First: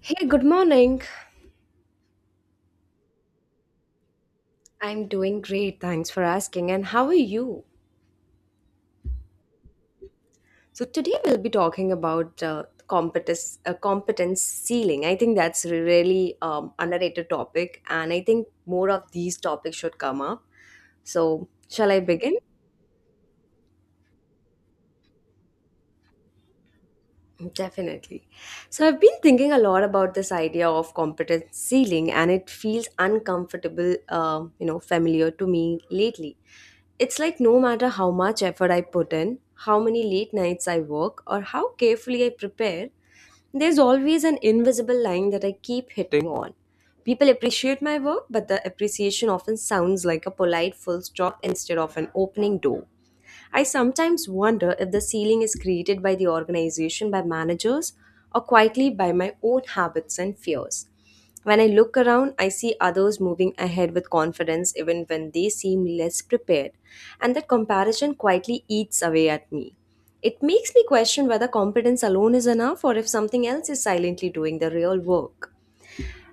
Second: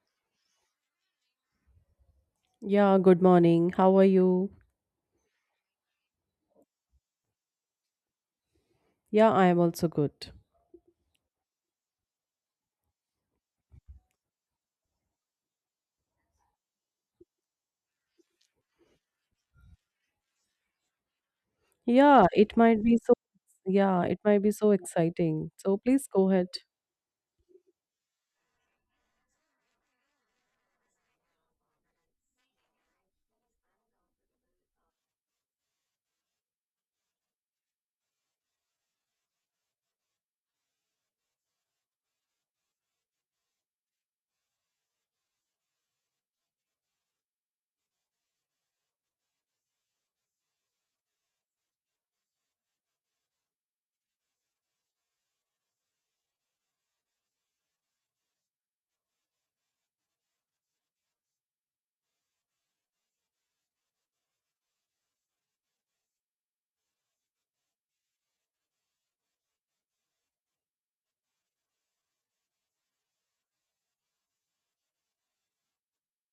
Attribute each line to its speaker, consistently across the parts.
Speaker 1: Hey, good morning.
Speaker 2: Yeah, good morning. How are you?
Speaker 1: I'm doing great. Thanks for asking. And how are you?
Speaker 2: Yeah, I am also good.
Speaker 1: So today we'll be talking about competence ceiling. I think that's a really underrated topic, and I think more of these topics should come up. So shall I
Speaker 2: Yeah,
Speaker 1: begin?
Speaker 2: it might be so exciting. So please go ahead.
Speaker 1: Definitely. So I've been thinking a lot about this idea of competence ceiling, and it feels uncomfortable, familiar to me lately. It's like no matter how much effort I put in, how many late nights I work, or how carefully I prepare, there's always an invisible line that I keep hitting on. People appreciate my work, but the appreciation often sounds like a polite full stop instead of an opening door. I sometimes wonder if the ceiling is created by the organization, by managers, or quietly by my own habits and fears. When I look around, I see others moving ahead with confidence even when they seem less prepared, and that comparison quietly eats away at me. It makes me question whether competence alone is enough or if something else is silently doing the real work.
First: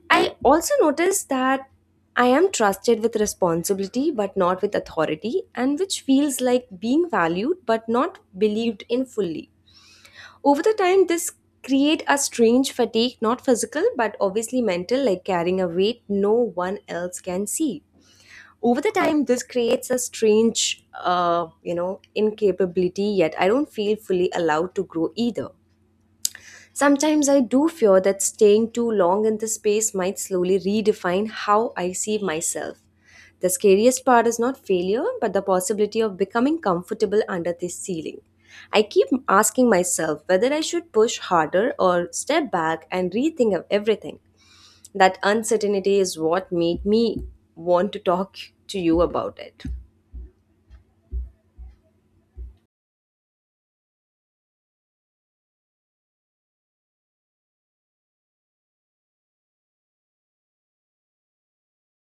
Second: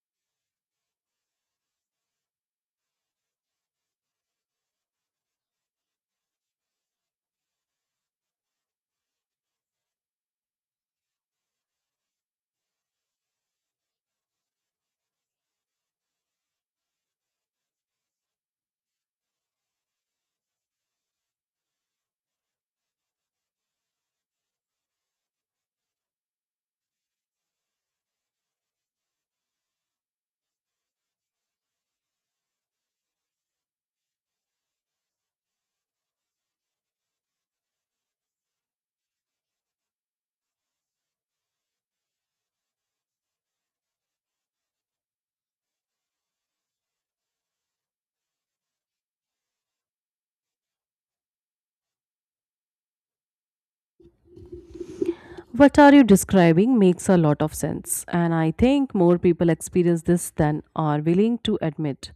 Speaker 1: I also noticed that I am trusted with responsibility but not with authority, and which feels like being valued but not believed in fully. Over the time, this create a strange fatigue, not physical but obviously mental, like carrying a weight no one else can see. Over the time, this creates a strange, incapability. Yet I don't feel fully allowed to grow either. Sometimes I do fear that staying too long in this space might slowly redefine how I see myself. The scariest part is not failure, but the possibility of becoming comfortable under this ceiling. I keep asking myself whether I should push harder or step back and rethink of everything. That uncertainty is what made me want to talk to you about it.
Speaker 2: What are you describing makes a lot of sense, and I think more people experience this than are willing to admit.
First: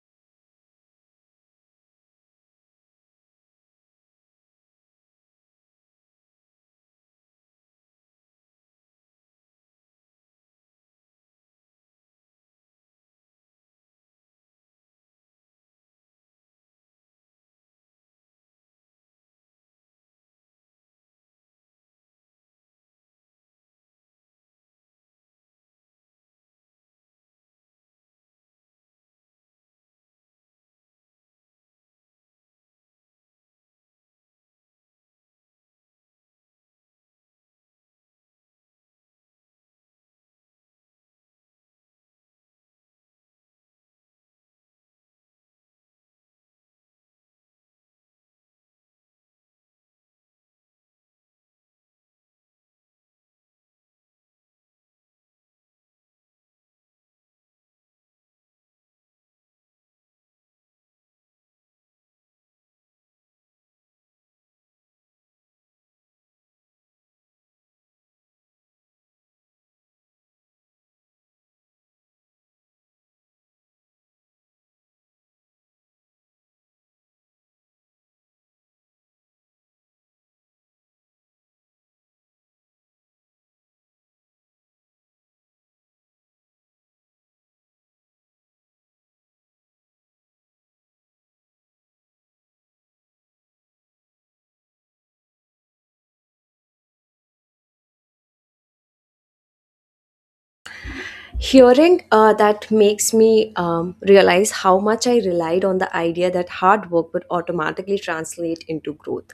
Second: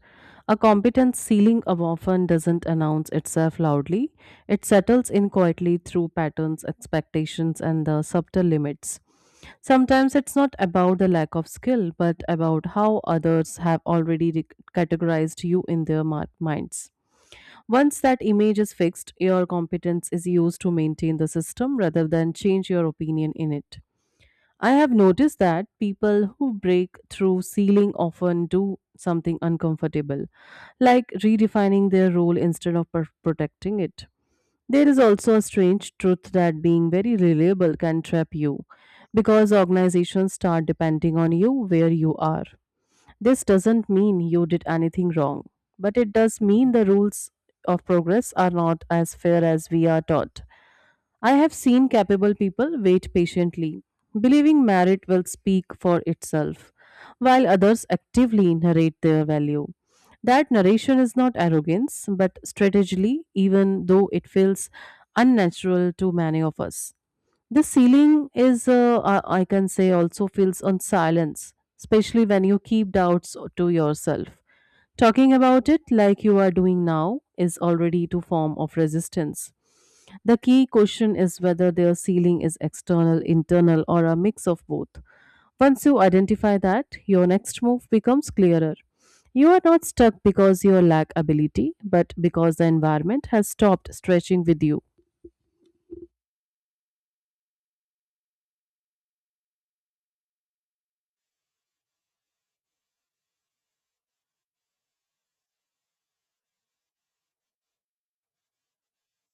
Speaker 2: A competence ceiling of often doesn't announce itself loudly, it settles in quietly through patterns, expectations, and the subtle limits. Sometimes it's not about the lack of skill, but about how others have already categorized you in their minds. Once that image is fixed, your competence is used to maintain the system rather than change your opinion in it. I have noticed that people who break through ceiling often do something uncomfortable, like redefining their role instead of protecting it. There is also a strange truth that being very reliable can trap you because organizations start depending on you where you are. This doesn't mean you did anything wrong, but it does mean the rules of progress are not as fair as we are taught. I have seen capable people wait patiently, believing merit will speak for itself, while others actively narrate their value. That narration is not arrogance, but strategy, even though it feels unnatural to many of us. The ceiling is, I can say, also feels on silence, especially when you keep doubts to yourself. Talking about it like you are doing now is already to form of resistance. The key question is whether their ceiling is external, internal, or a mix of both. Once you identify that, your next move becomes clearer. You are not stuck because you lack ability, but because the environment has stopped stretching with you.
Speaker 1: Hearing that makes me realize how much I relied on the idea that hard work would automatically translate into growth.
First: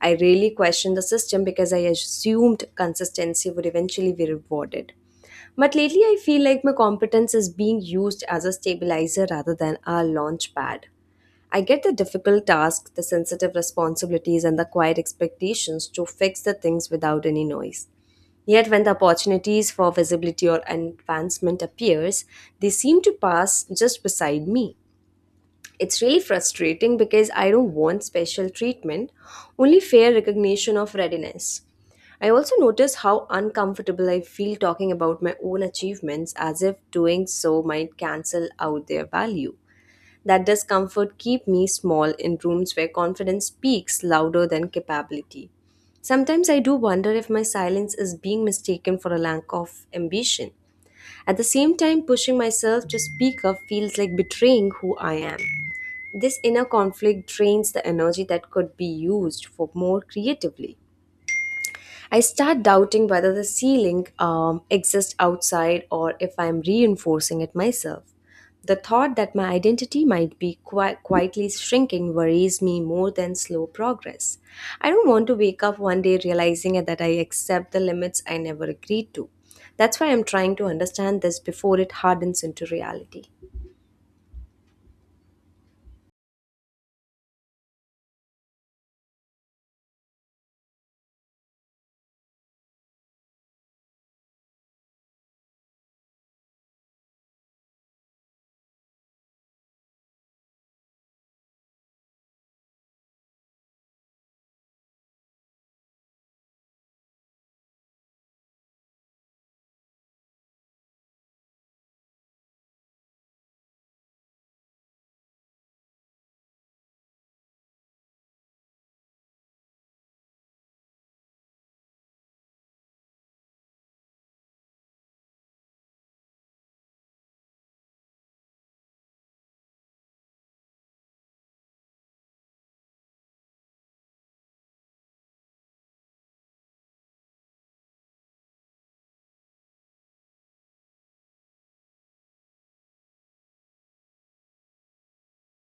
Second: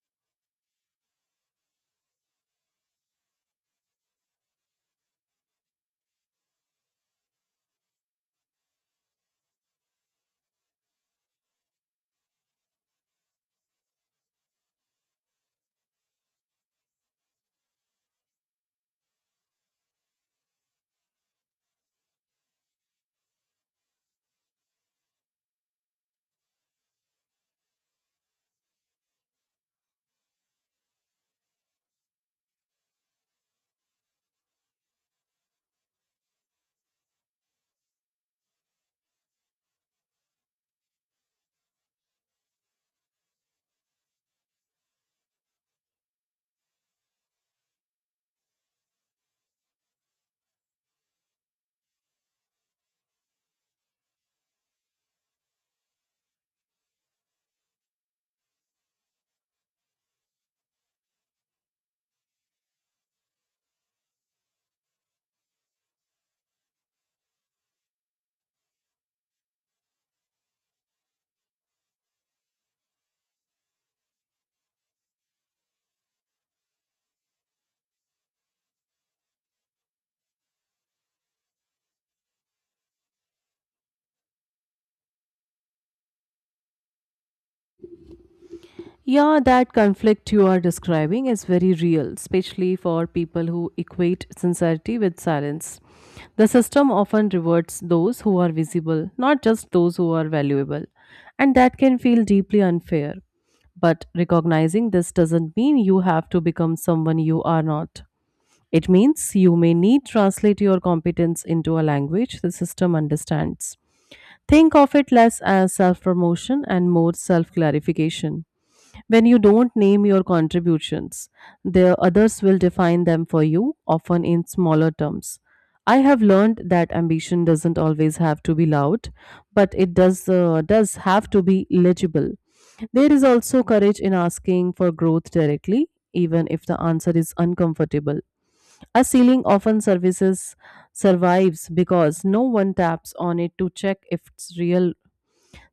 Speaker 1: I really questioned the system because I assumed consistency would eventually be rewarded. But lately, I feel like my competence is being used as a stabilizer rather than a launch pad. I get the difficult tasks, the sensitive responsibilities, and the quiet expectations to fix the things without any noise. Yet when the opportunities for visibility or advancement appears, they seem to pass just beside me. It's really frustrating because I don't want special treatment, only fair recognition of readiness. I also notice how uncomfortable I feel talking about my own achievements as if doing so might cancel out their value. That discomfort keep me small in rooms where confidence speaks louder than capability. Sometimes I do wonder if my silence is being mistaken for a lack of ambition. At the same time, pushing myself to speak up feels like betraying who I am. This inner conflict drains the energy that could be used for more creatively. I start doubting whether the ceiling exists outside or if I'm reinforcing it myself. The thought that my identity might be quietly shrinking worries me more than slow progress. I don't want to wake up one day realizing that I accept the limits I never agreed to. That's why I'm trying to understand this before it hardens into reality.
Speaker 2: Yeah, that conflict you are describing is very real, especially for people who equate sincerity with silence. The system often rewards those who are visible, not just those who are valuable, and that can feel deeply unfair. But recognizing this doesn't mean you have to become someone you are not. It means you may need translate your competence into a language the system understands. Think of it less as self-promotion and more self-clarification. When you don't name your contributions, the others will define them for you, often in smaller terms. I have learned that ambition doesn't always have to be loud, but it does have to be legible. There is also courage in asking for growth directly, even if the answer is uncomfortable. A ceiling often services survives because no one taps on it to check if it's real.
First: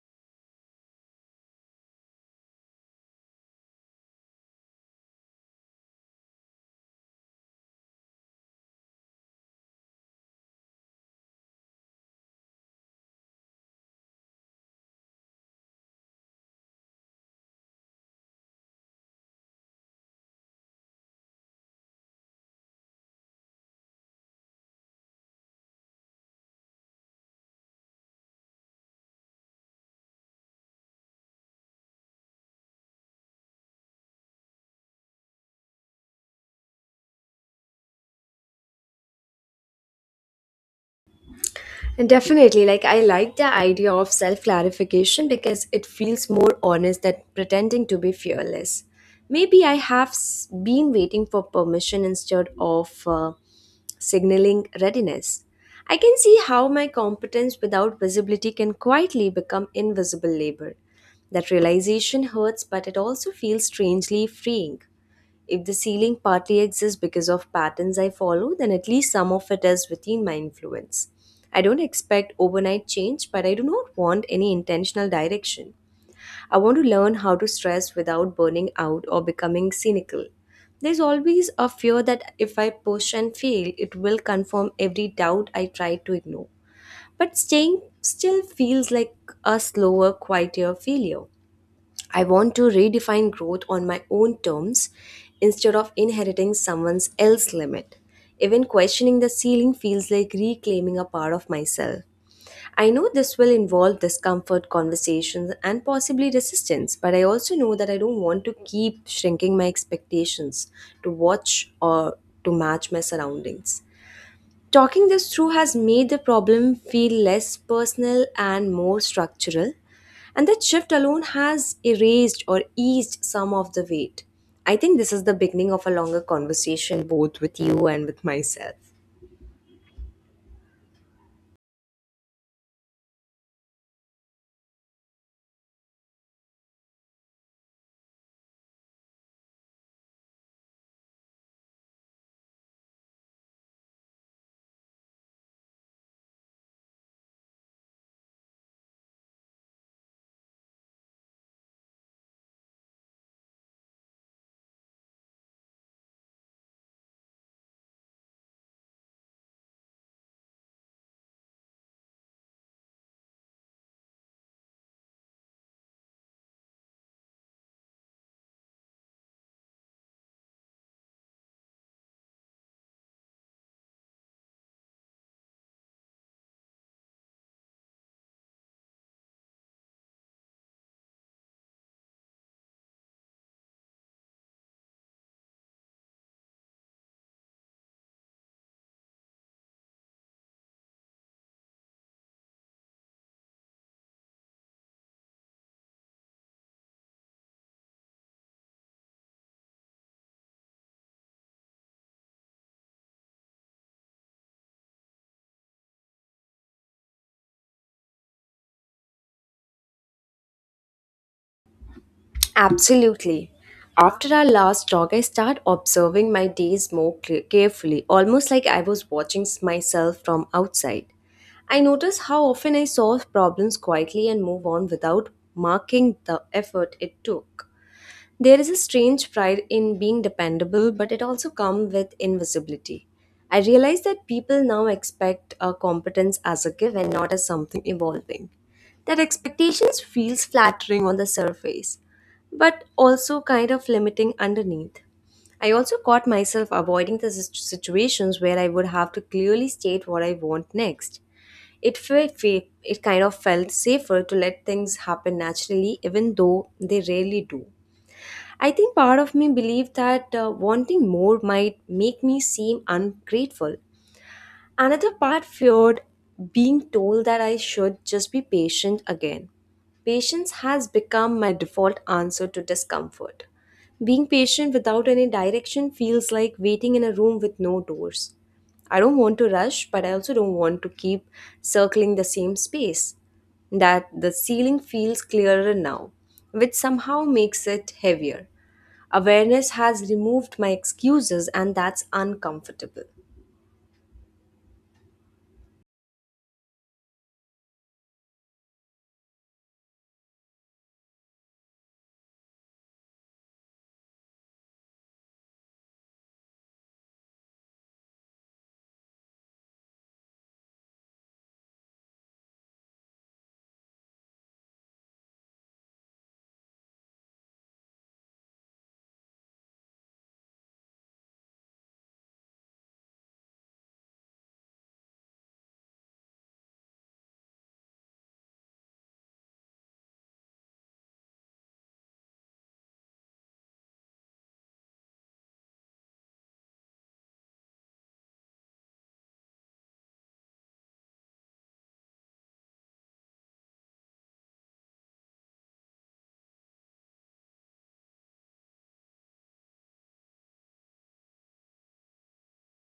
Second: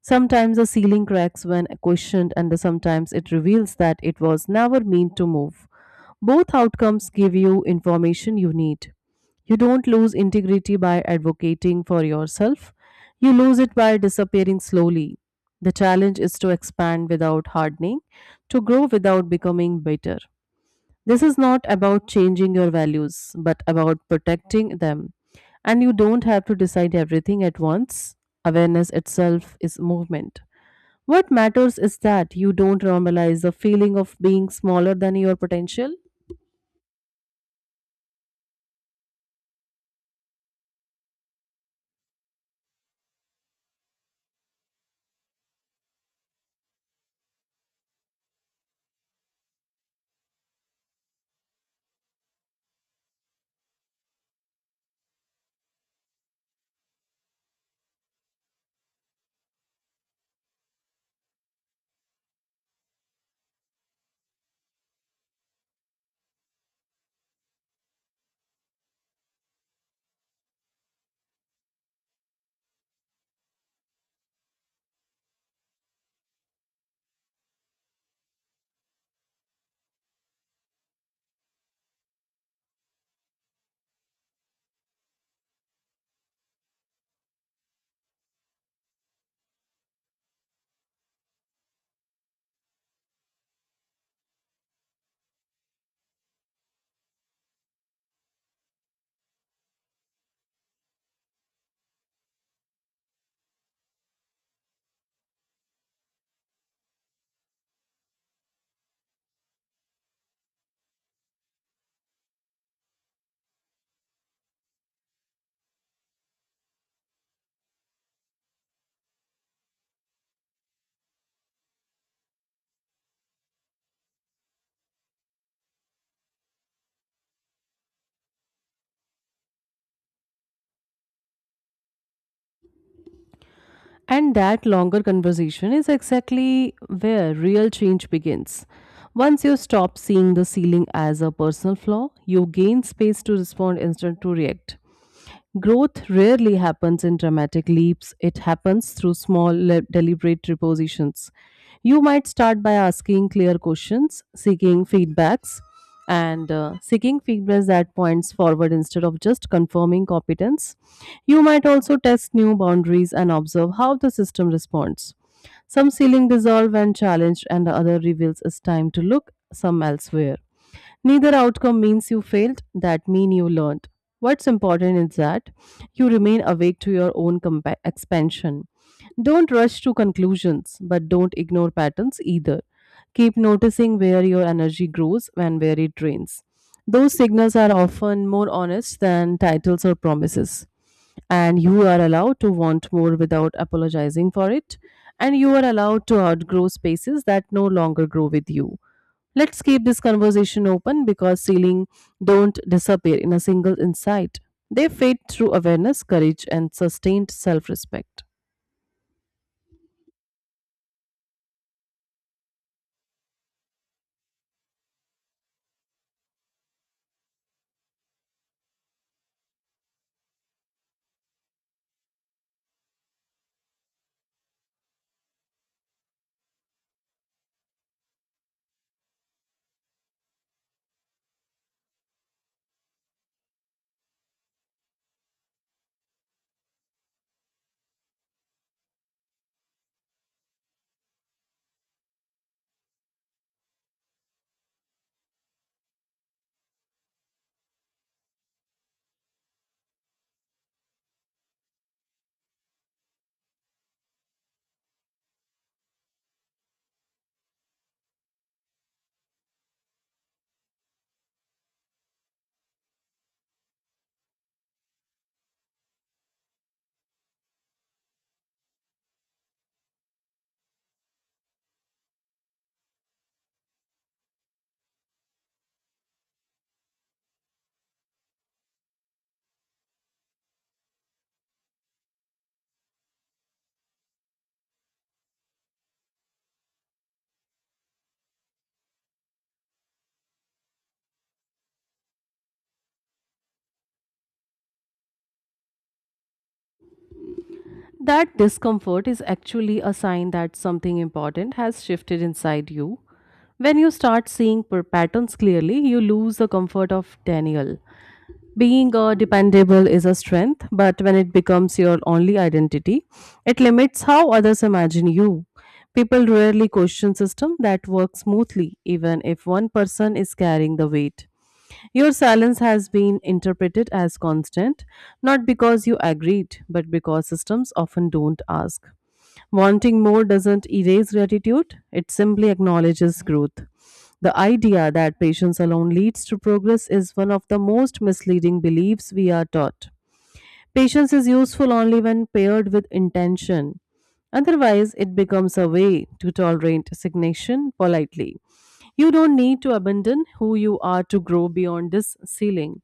Speaker 2: Sometimes the ceiling cracks when questioned, and sometimes it reveals that it was never meant to move. Both outcomes give you information you need. You don't lose integrity by advocating for yourself, you lose it by disappearing slowly. The challenge is to expand without hardening, to grow without becoming bitter. This is not about changing your values, but about protecting them. And you don't have to decide everything at once. Awareness itself is movement. What matters is that you don't normalize the feeling of being smaller than your potential.
Speaker 1: And definitely, like I like the idea of self clarification because it feels more honest than pretending to be fearless. Maybe I have been waiting for permission instead of signaling readiness. I can see how my competence without visibility can quietly become invisible labor. That realization hurts, but it also feels strangely freeing. If the ceiling partly exists because of patterns I follow, then at least some of it is within my influence. I don't expect overnight change, but I do not want any intentional direction. I want to learn how to stress without burning out or becoming cynical. There's always a fear that if I push and fail, it will confirm every doubt I try to ignore. But staying still feels like a slower, quieter failure. I want to redefine growth on my own terms instead of inheriting someone else's limit. Even questioning the ceiling feels like reclaiming a part of myself. I know this will involve discomfort, conversations, and possibly resistance, but I also know that I don't want to keep shrinking my expectations to watch or to match my surroundings. Talking this through has made the problem feel less personal and more structural, and that shift alone has erased or eased some of the weight. I think this is the beginning of a longer conversation, both with you and with myself.
Speaker 2: And that longer conversation is exactly where real change begins. Once you stop seeing the ceiling as a personal flaw, you gain space to respond instead to react. Growth rarely happens in dramatic leaps, it happens through small, deliberate repositions. You might start by asking clear questions, seeking feedbacks that points forward instead of just confirming competence. You might also test new boundaries and observe how the system responds. Some ceiling dissolve when challenged, and the other reveals it's time to look some elsewhere. Neither outcome means you failed, that mean you learned. What's important is that you remain awake to your own expansion. Don't rush to conclusions, but don't ignore patterns either. Keep noticing where your energy grows and where it drains. Those signals are often more honest than titles or promises. And you are allowed to want more without apologizing for it. And you are allowed to outgrow spaces that no longer grow with you. Let's keep this conversation open because ceilings don't disappear in a single insight. They fade through awareness, courage, and sustained self respect.
Speaker 1: Absolutely. After our last talk, I start observing my days more carefully, almost like I was watching myself from outside. I notice how often I solve problems quietly and move on without marking the effort it took. There is a strange pride in being dependable, but it also comes with invisibility. I realize that people now expect our competence as a given, not as something evolving. That expectations feels flattering on the surface, but also kind of limiting underneath. I also caught myself avoiding the situations where I would have to clearly state what I want next. It kind of felt safer to let things happen naturally, even though they rarely do. I think part of me believed that wanting more might make me seem ungrateful. Another part feared being told that I should just be patient again. Patience has become my default answer to discomfort. Being patient without any direction feels like waiting in a room with no doors. I don't want to rush, but I also don't want to keep circling the same space. That the ceiling feels clearer now, which somehow makes it heavier. Awareness has removed my excuses, and that's uncomfortable.
Speaker 2: That discomfort is actually a sign that something important has shifted inside you. When you start seeing patterns clearly, you lose the comfort of Daniel. Being dependable is a strength, but when it becomes your only identity, it limits how others imagine you. People rarely question system that work smoothly, even if one person is carrying the weight. Your silence has been interpreted as constant, not because you agreed, but because systems often don't ask. Wanting more doesn't erase gratitude, it simply acknowledges growth. The idea that patience alone leads to progress is one of the most misleading beliefs we are taught. Patience is useful only when paired with intention. Otherwise, it becomes a way to tolerate stagnation politely. You don't need to abandon who you are to grow beyond this ceiling.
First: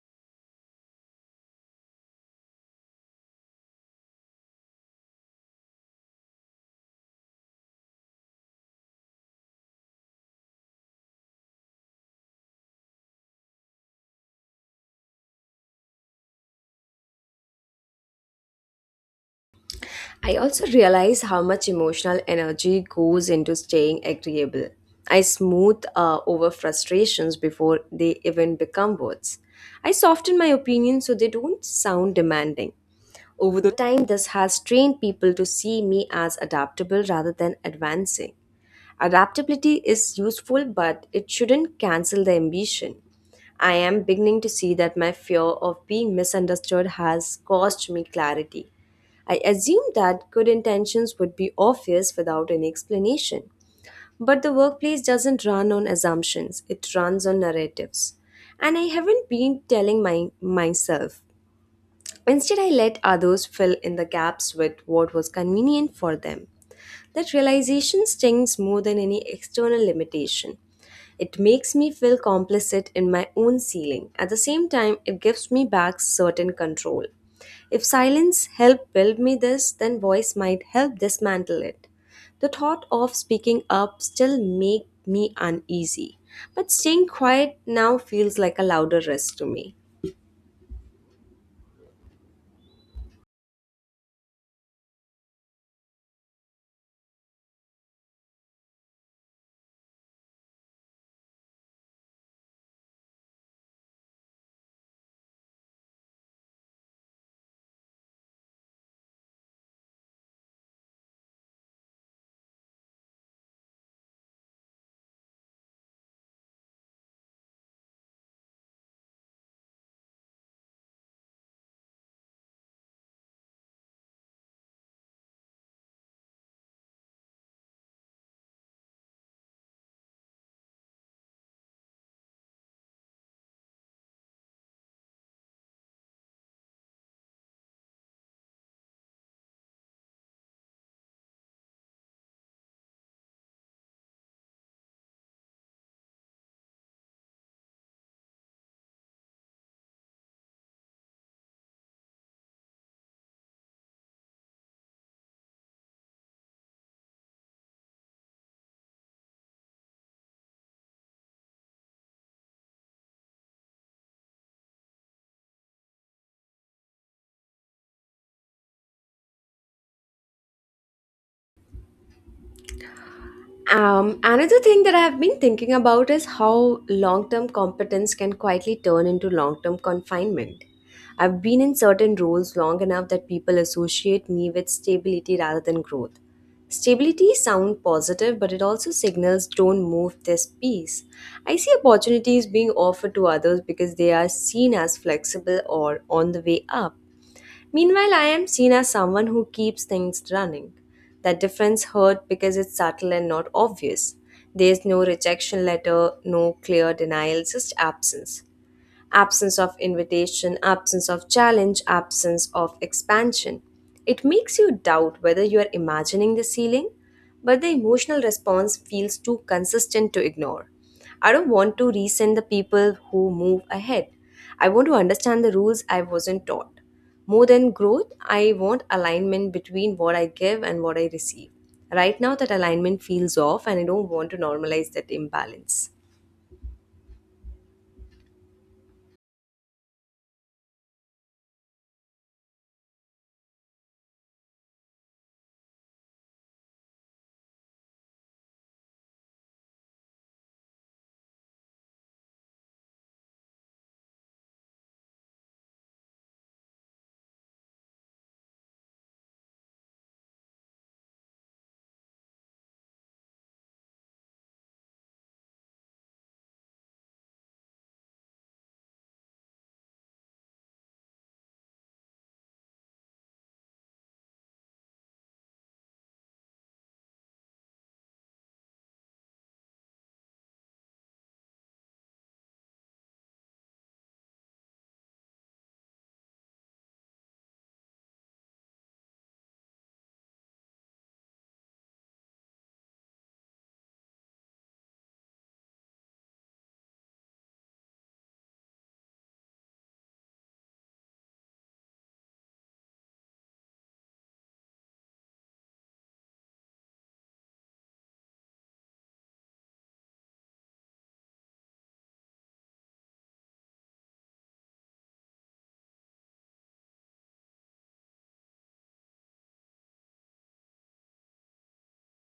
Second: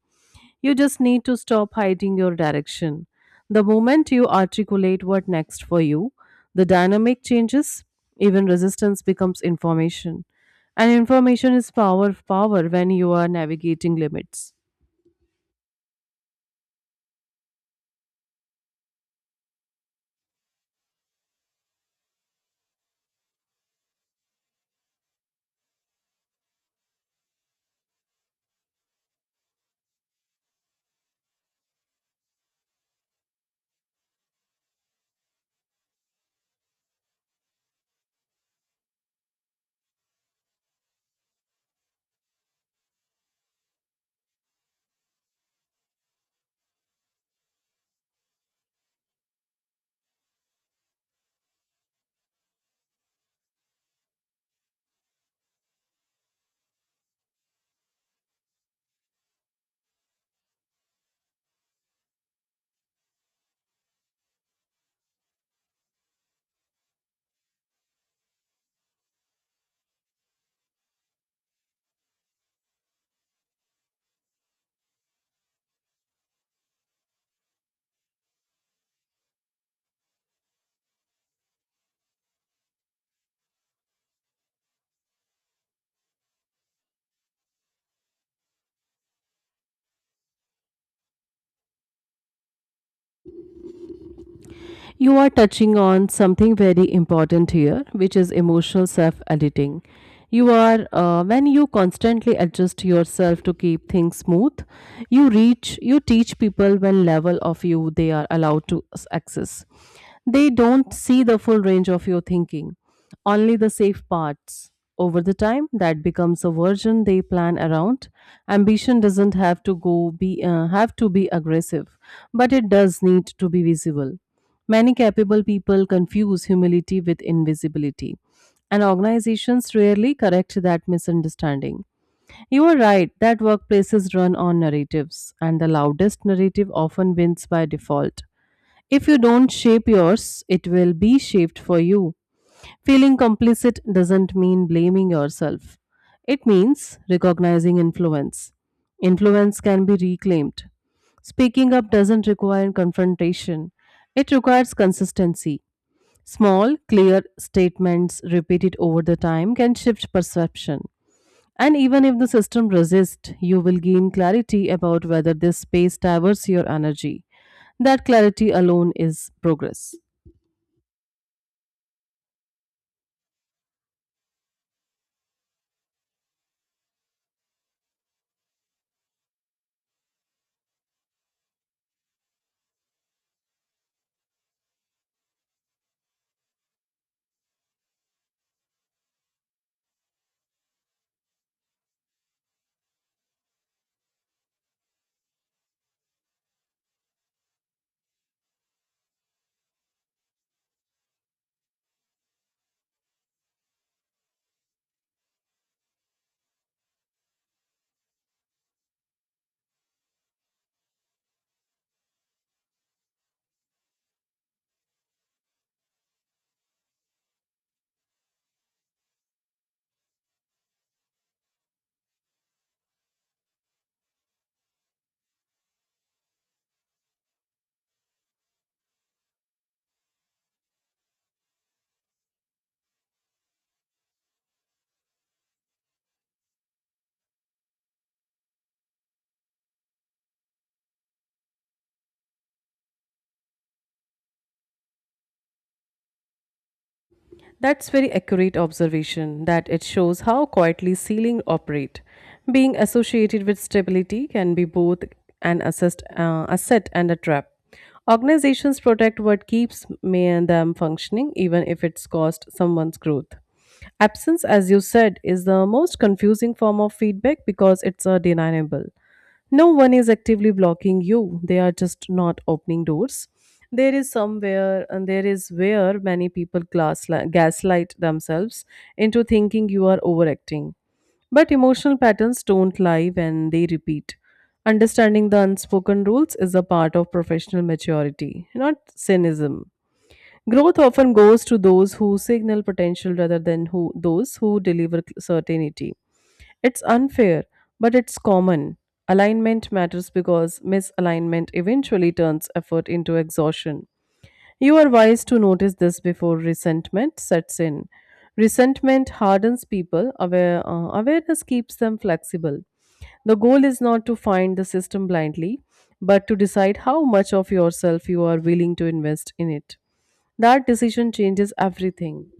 Speaker 2: You just need to stop hiding your direction. The moment you articulate what next for you, the dynamic changes, even resistance becomes information. And information is power when you are navigating limits.
Speaker 1: I also realize how much emotional energy goes into staying agreeable. I smooth over frustrations before they even become words. I soften my opinions so they don't sound demanding. Over the time, this has trained people to see me as adaptable rather than advancing. Adaptability is useful, but it shouldn't cancel the ambition. I am beginning to see that my fear of being misunderstood has cost me clarity. I assumed that good intentions would be obvious without any explanation. But the workplace doesn't run on assumptions, it runs on narratives. And I haven't been telling myself. Instead, I let others fill in the gaps with what was convenient for them. That realization stings more than any external limitation. It makes me feel complicit in my own ceiling. At the same time, it gives me back certain control. If silence helped build me this, then voice might help dismantle it. The thought of speaking up still make me uneasy, but staying quiet now feels like a louder risk to me.
Speaker 2: You are touching on something very important here, which is emotional self editing. When you constantly adjust yourself to keep things smooth, you teach people when level of you they are allowed to access. They don't see the full range of your thinking, only the safe parts. Over the time, that becomes a version they plan around. Ambition doesn't have to be aggressive, but it does need to be visible. Many capable people confuse humility with invisibility, and organizations rarely correct that misunderstanding. You are right that workplaces run on narratives, and the loudest narrative often wins by default. If you don't shape yours, it will be shaped for you. Feeling complicit doesn't mean blaming yourself. It means recognizing influence. Influence can be reclaimed. Speaking up doesn't require confrontation, it requires consistency. Small, clear statements repeated over the time can shift perception. And even if the system resists, you will gain clarity about whether this space diverts your energy. That clarity alone is progress.
Speaker 1: Another thing that I've been thinking about is how long term competence can quietly turn into long term confinement. I've been in certain roles long enough that people associate me with stability rather than growth. Stability sounds positive, but it also signals don't move this piece. I see opportunities being offered to others because they are seen as flexible or on the way up. Meanwhile, I am seen as someone who keeps things running. That difference hurt because it's subtle and not obvious. There's no rejection letter, no clear denial, just absence absence of invitation, absence of challenge, absence of expansion. It makes you doubt whether you are imagining the ceiling, but the emotional response feels too consistent to ignore. I don't want to resent the people who move ahead. I want to understand the rules I wasn't taught. More than growth, I want alignment between what I give and what I receive. Right now, that alignment feels off, and I don't want to normalize that imbalance.
Speaker 2: That's very accurate observation that it shows how quietly ceiling operate. Being associated with stability can be both an asset and a trap. Organizations protect what keeps me them functioning, even if it's cost someone's growth. Absence, as you said, is the most confusing form of feedback because it's a deniable. No one is actively blocking you, they are just not opening doors. There is somewhere and there is where many people gaslight themselves into thinking you are overacting, but emotional patterns don't lie when they repeat. Understanding the unspoken rules is a part of professional maturity, not cynicism. Growth often goes to those who signal potential rather than who those who deliver certainty. It's unfair, but it's common. Alignment matters because misalignment eventually turns effort into exhaustion. You are wise to notice this before resentment sets in. Resentment hardens people, awareness keeps them flexible. The goal is not to find the system blindly, but to decide how much of yourself you are willing to invest in it. That decision changes everything.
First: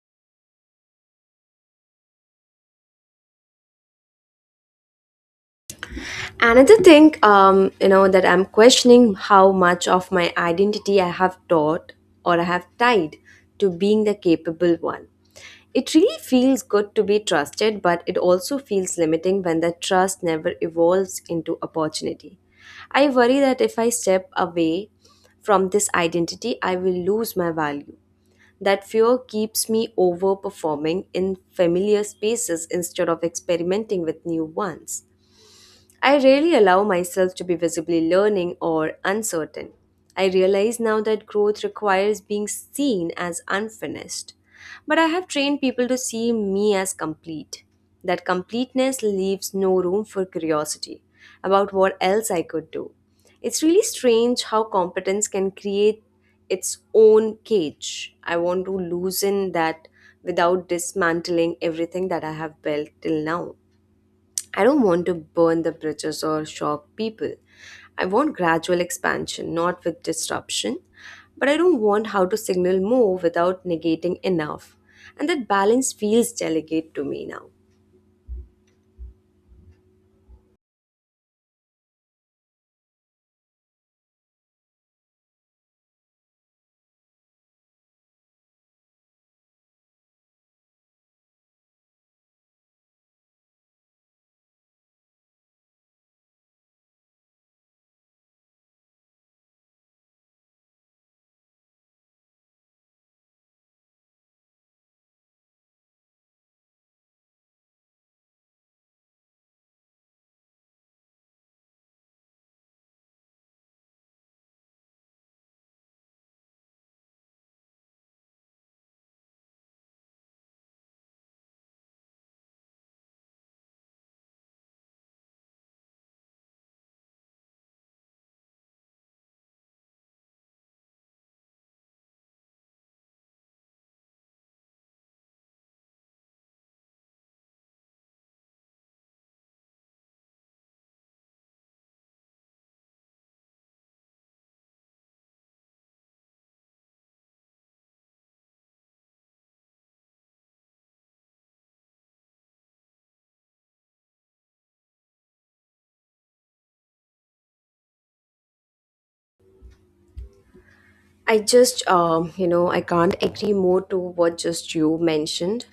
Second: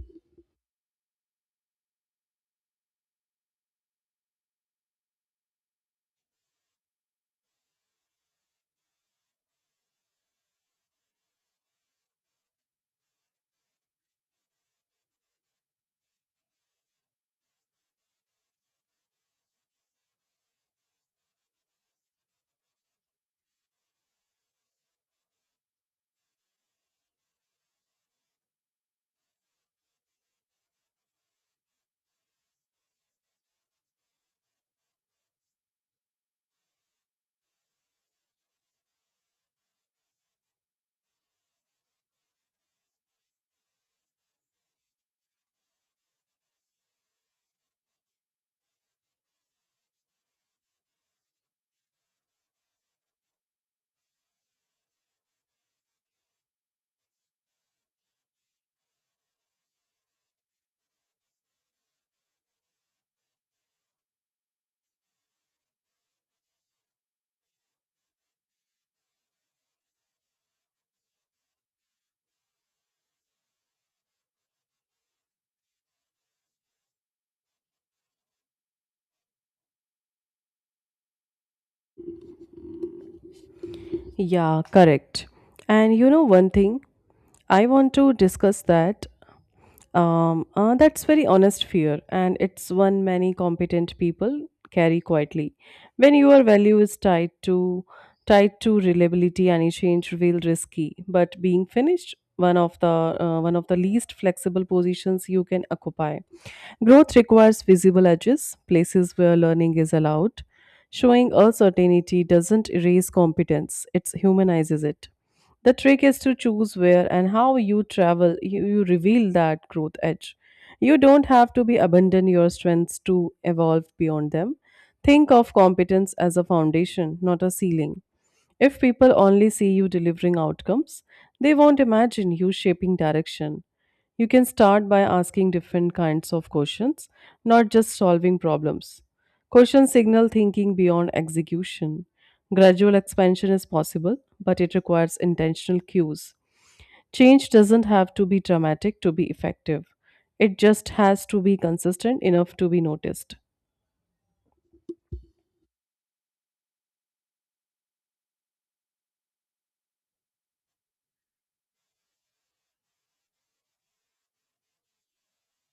Speaker 1: Another thing, that I'm questioning how much of my identity I have tied to being the capable one. It really feels good to be trusted, but it also feels limiting when that trust never evolves into opportunity. I worry that if I step away from this identity, I will lose my value. That fear keeps me overperforming in familiar spaces instead of experimenting with new ones. I rarely allow myself to be visibly learning or uncertain. I realize now that growth requires being seen as unfinished. But I have trained people to see me as complete. That completeness leaves no room for curiosity about what else I could do. It's really strange how competence can create its own cage. I want to loosen that without dismantling everything that I have built till now. I don't want to burn the bridges or shock people. I want gradual expansion, not with disruption. But I don't want how to signal more without negating enough. And that balance feels delicate to me now.
Speaker 2: Yeah, correct. And you know one thing, I want to discuss that. That's very honest fear, and it's one many competent people carry quietly. When your value is tied to reliability, any change feels risky. But being finished, one of the least flexible positions you can occupy. Growth requires visible edges, places where learning is allowed. Showing uncertainty doesn't erase competence; it humanizes it. The trick is to choose where and how you travel. You reveal that growth edge. You don't have to be abandon your strengths to evolve beyond them. Think of competence as a foundation, not a ceiling. If people only see you delivering outcomes, they won't imagine you shaping direction. You can start by asking different kinds of questions, not just solving problems. Questions signal thinking beyond execution. Gradual expansion is possible, but it requires intentional cues. Change doesn't have to be dramatic to be effective, it just has to be consistent enough to be noticed.
Speaker 1: I just, I can't agree more to what just you mentioned.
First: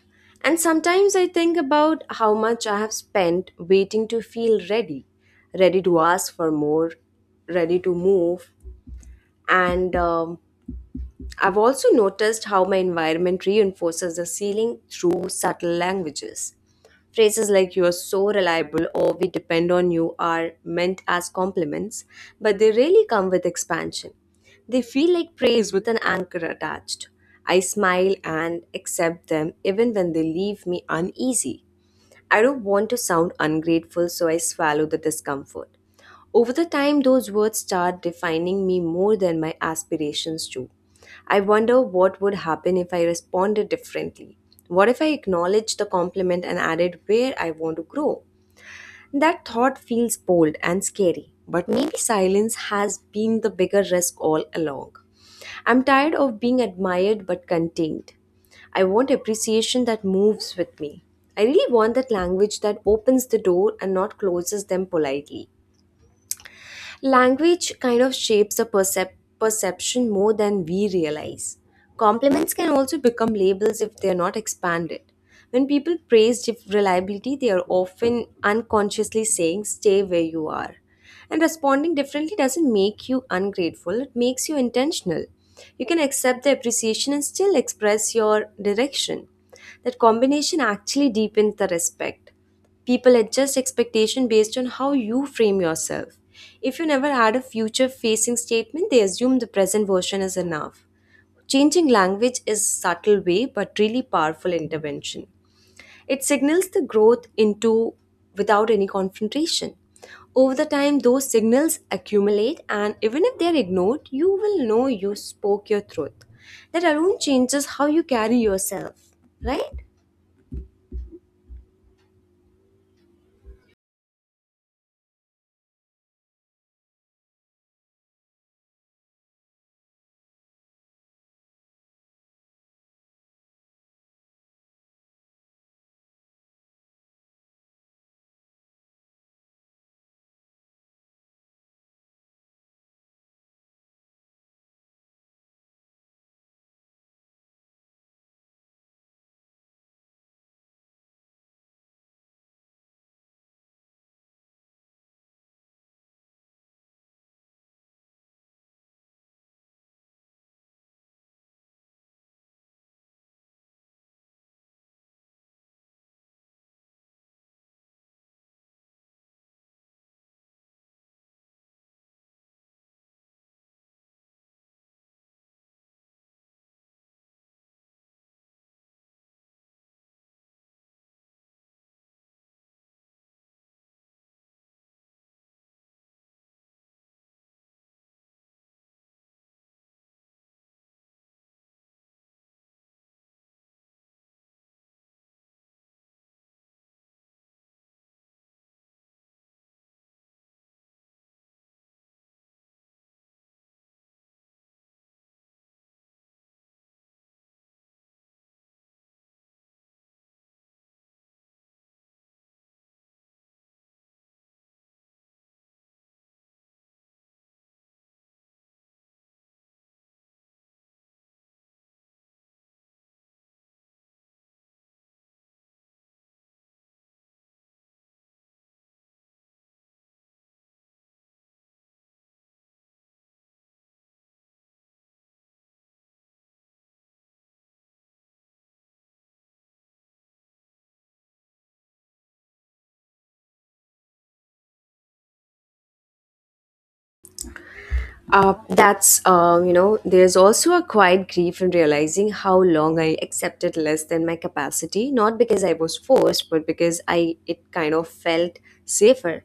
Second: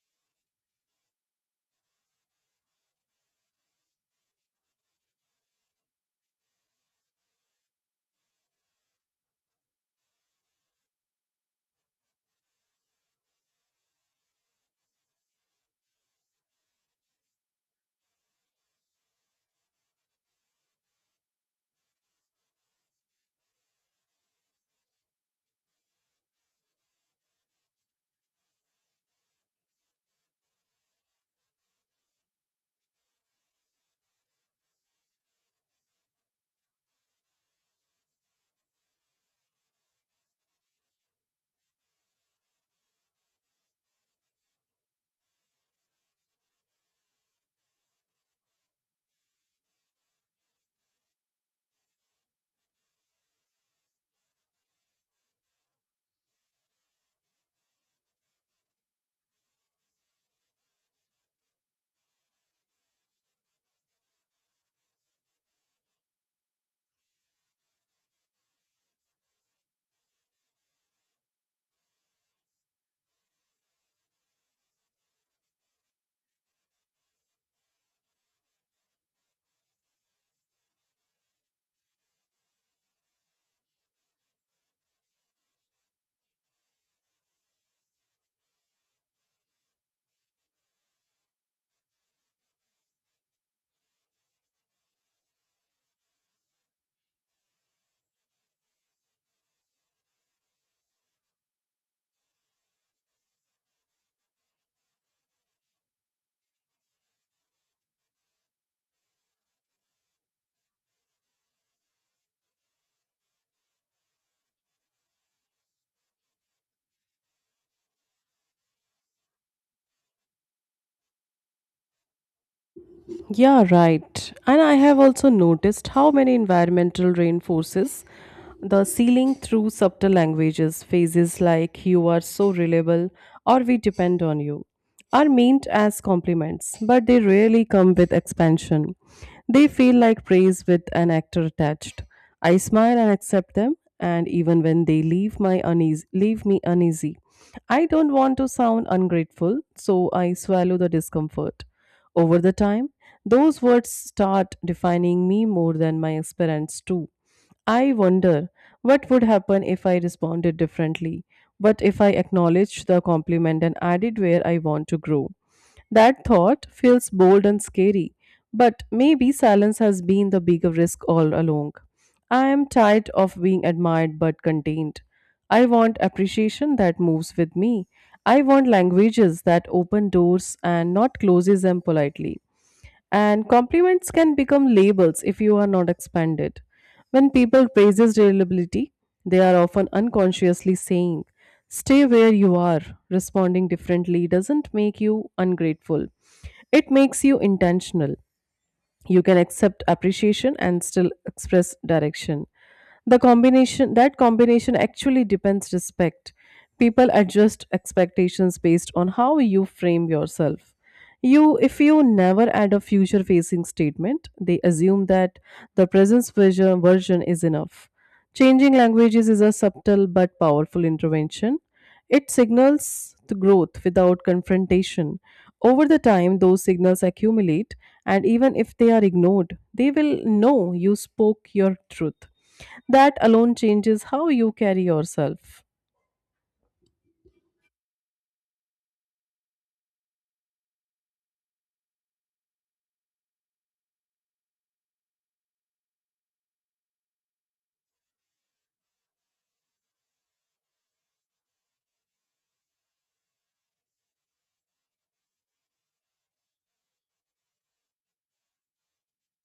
Speaker 1: And sometimes I think about how much I have spent waiting to feel ready, ready to ask for more, ready to move. And I've also noticed how my environment reinforces the ceiling through subtle languages. Phrases like you are so reliable or we depend on you are meant as compliments, but they rarely come with expansion. They feel like praise with an anchor attached. I smile and accept them even when they leave me uneasy. I don't want to sound ungrateful, so I swallow the discomfort. Over the time, those words start defining me more than my aspirations do. I wonder what would happen if I responded differently. What if I acknowledged the compliment and added where I want to grow? That thought feels bold and scary, but maybe silence has been the bigger risk all along. I'm tired of being admired but contained. I want appreciation that moves with me. I really want that language that opens the door and not closes them politely. Language kind of shapes the perception more than we realize. Compliments can also become labels if they are not expanded. When people praise reliability, they are often unconsciously saying, stay where you are. And responding differently doesn't make you ungrateful, it makes you intentional. You can accept the appreciation and still express your direction. That combination actually deepens the respect. People adjust expectation based on how you frame yourself. If you never had a future facing statement, they assume the present version is enough. Changing language is subtle way but really powerful intervention. It signals the growth into without any confrontation. Over the time those signals accumulate and even if they're ignored, you will know you spoke your truth. That alone changes how you carry yourself, right?
Speaker 2: Yeah, right. And I have also noticed how many environmental reinforces the ceiling through subtle languages, phrases like you are so reliable or we depend on you, are meant as compliments, but they rarely come with expansion. They feel like praise with an actor attached. I smile and accept them, and even when they leave me uneasy. I don't want to sound ungrateful, so I swallow the discomfort. Over the time, those words start defining me more than my experience too. I wonder what would happen if I responded differently, but if I acknowledged the compliment and added where I want to grow. That thought feels bold and scary, but maybe silence has been the bigger risk all along. I am tired of being admired but contained. I want appreciation that moves with me. I want languages that open doors and not closes them politely. And compliments can become labels if you are not expanded. When people praises reliability, they are often unconsciously saying, stay where you are. Responding differently doesn't make you ungrateful, it makes you intentional. You can accept appreciation and still express direction. The combination that combination actually depends respect. People adjust expectations based on how you frame yourself. You If you never add a future facing statement, they assume that the present version is enough. Changing languages is a subtle but powerful intervention. It signals the growth without confrontation. Over the time, those signals accumulate, and even if they are ignored, they will know you spoke your truth. That alone changes how you carry yourself.
Speaker 1: That's, there's also a quiet grief in realizing how long I accepted less than my capacity, not because I was forced, but because I it kind of felt safer.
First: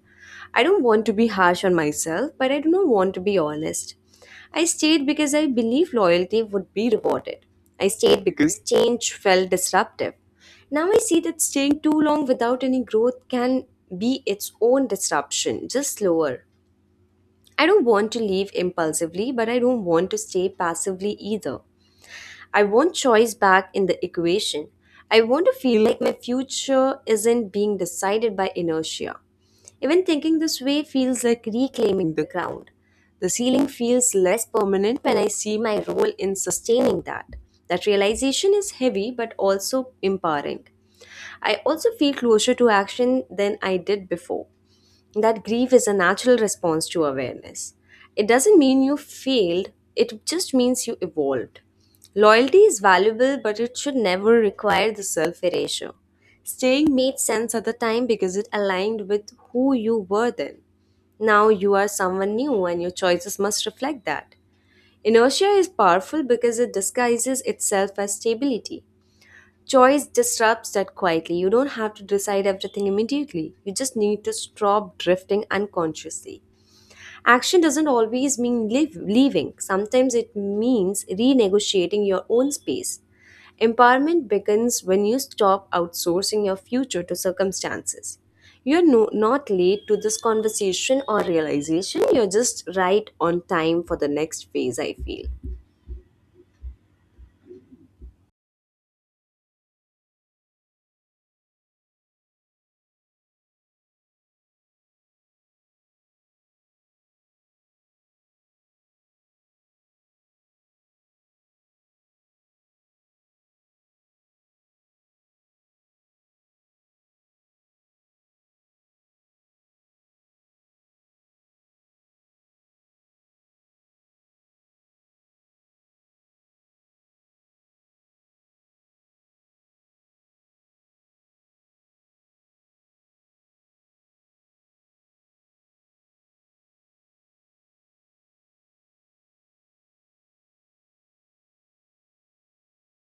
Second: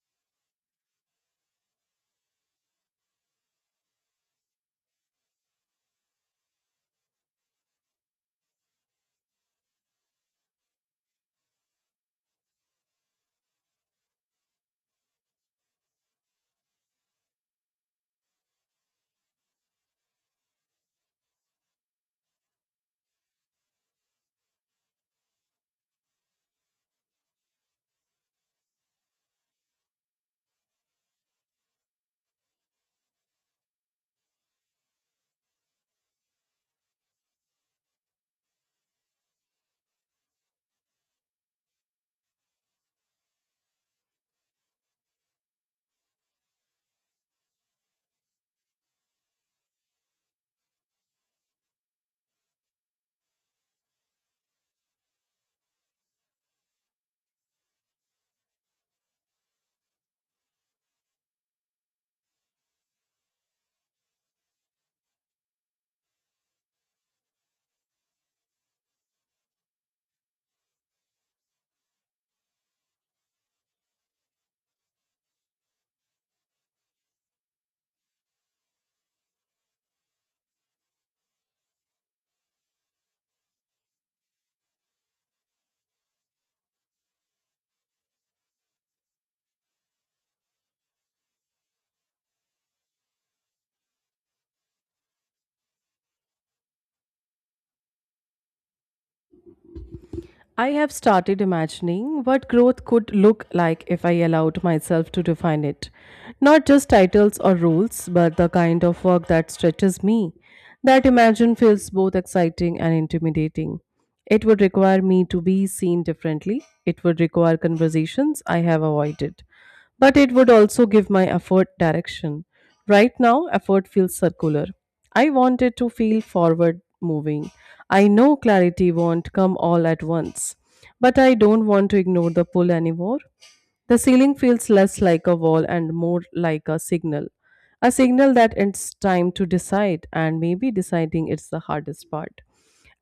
Speaker 1: I don't want to be harsh on myself, but I do not want to be honest. I stayed because I believed loyalty would be rewarded. I stayed because change felt disruptive. Now I see that staying too long without any growth can be its own disruption, just slower. I don't want to leave impulsively, but I don't want to stay passively either. I want choice back in the equation. I want to feel like my future isn't being decided by inertia. Even thinking this way feels like reclaiming the ground. The ceiling feels less permanent when I see my role in sustaining that. That realization is heavy but also empowering. I also feel closer to action than I did before that grief is a natural response to awareness. It doesn't mean you failed, it just means you evolved. Loyalty is valuable, but it should never require the self erasure. Staying made sense at the time because it aligned with who you were then. Now you are someone new, and your choices must reflect that. Inertia is powerful because it disguises itself as stability. Choice disrupts that quietly. You don't have to decide everything immediately. You just need to stop drifting unconsciously. Action doesn't always mean leaving, sometimes it means renegotiating your own space. Empowerment begins when you stop outsourcing your future to circumstances. You're no, Not late to this conversation or realization, you're just right on time for the next phase, I feel.
Speaker 2: I have started imagining what growth could look like if I allowed myself to define it. Not just titles or rules, but the kind of work that stretches me. That imagine feels both exciting and intimidating. It would require me to be seen differently. It would require conversations I have avoided, but it would also give my effort direction. Right now, effort feels circular. I want it to feel forward moving. I know clarity won't come all at once, but I don't want to ignore the pull anymore. The ceiling feels less like a wall and more like a signal. A signal that it's time to decide, and maybe deciding it's the hardest part.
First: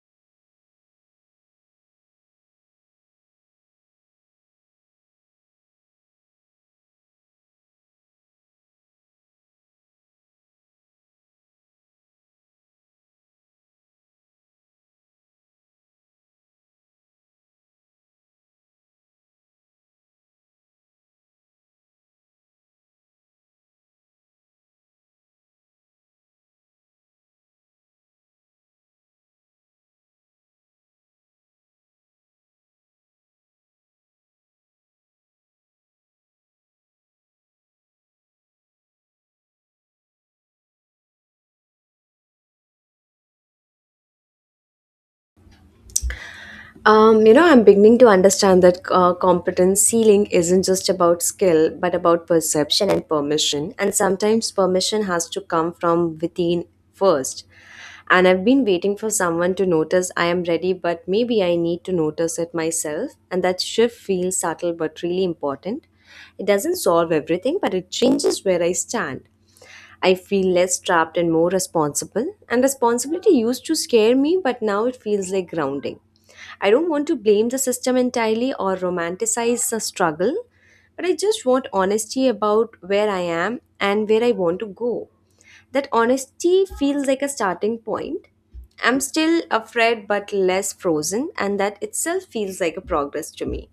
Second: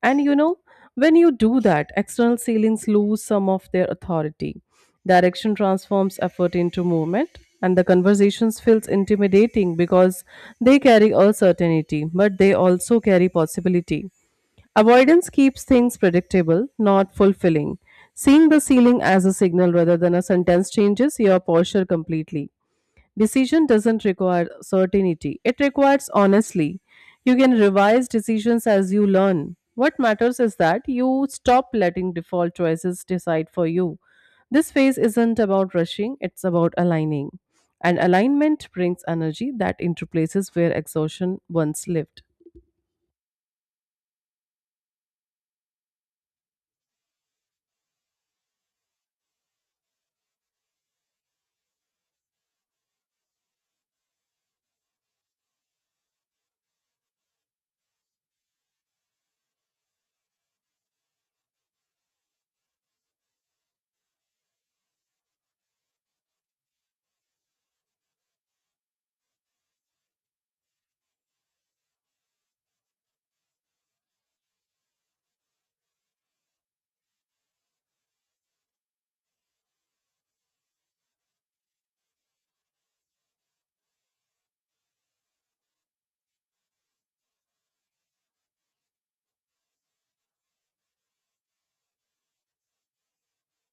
Speaker 2: And you know, when you do that, external ceilings lose some of their authority. Direction transforms effort into movement, and the conversations feels intimidating because they carry uncertainty, but they also carry possibility. Avoidance keeps things predictable, not fulfilling. Seeing the ceiling as a signal rather than a sentence changes your posture completely. Decision doesn't require certainty, it requires honestly. You can revise decisions as you learn. What matters is that you stop letting default choices decide for you. This phase isn't about rushing, it's about aligning. And alignment brings energy that interplaces where exhaustion once lived.
Speaker 1: I'm beginning to understand that competence ceiling isn't just about skill, but about perception and permission. And sometimes permission has to come from within first. And I've been waiting for someone to notice I am ready, but maybe I need to notice it myself. And that shift feels subtle but really important. It doesn't solve everything, but it changes where I stand. I feel less trapped and more responsible. And responsibility used to scare me, but now it feels like grounding. I don't want to blame the system entirely or romanticize the struggle, but I just want honesty about where I am and where I want to go. That honesty feels like a starting point. I'm still afraid but less frozen, and that itself feels like a progress to me.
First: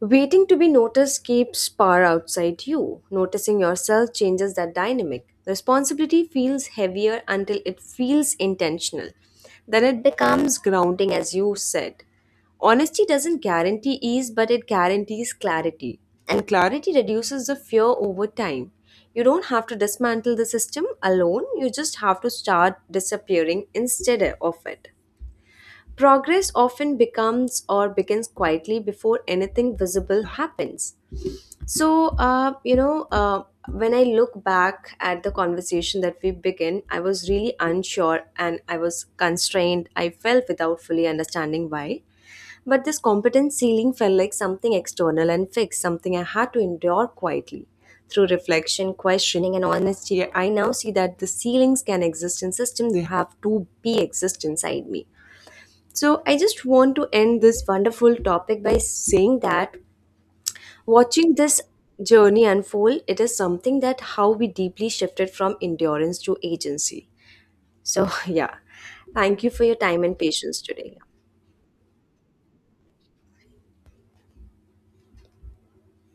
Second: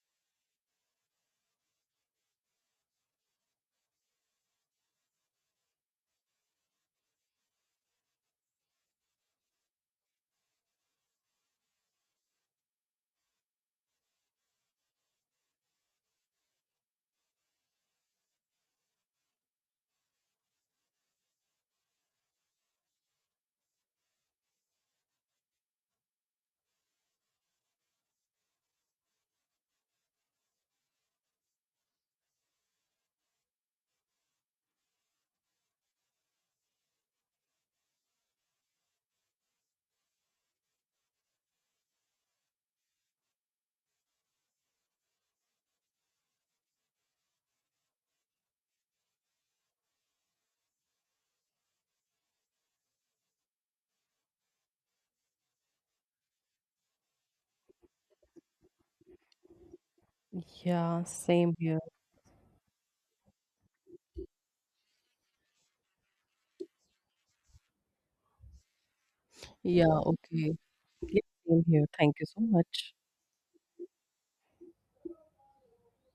Speaker 1: Waiting to be noticed keeps power outside you. Noticing yourself changes that dynamic. Responsibility feels heavier until it feels intentional. Then it becomes grounding, as you said. Honesty doesn't guarantee ease, but it guarantees clarity. And clarity reduces the fear over time. You don't have to dismantle the system alone, you just have to start disappearing instead of it. Progress often becomes or begins quietly before anything visible happens. So, when I look back at the conversation that we began, I was really unsure and I was constrained. I felt without fully understanding why. But this competence ceiling felt like something external and fixed, something I had to endure quietly. Through reflection, questioning, and honesty, I now see that the ceilings can exist in systems they have to be exist inside me, so I just want to end this wonderful topic by saying that
Speaker 2: Yeah,
Speaker 1: watching
Speaker 2: same
Speaker 1: this
Speaker 2: here.
Speaker 1: journey unfold, it is something that how we deeply shifted from endurance to agency. So yeah, thank you for your
Speaker 2: Yeah,
Speaker 1: time and
Speaker 2: okay.
Speaker 1: patience today.
Speaker 2: Yeah, same here. Thank you so much.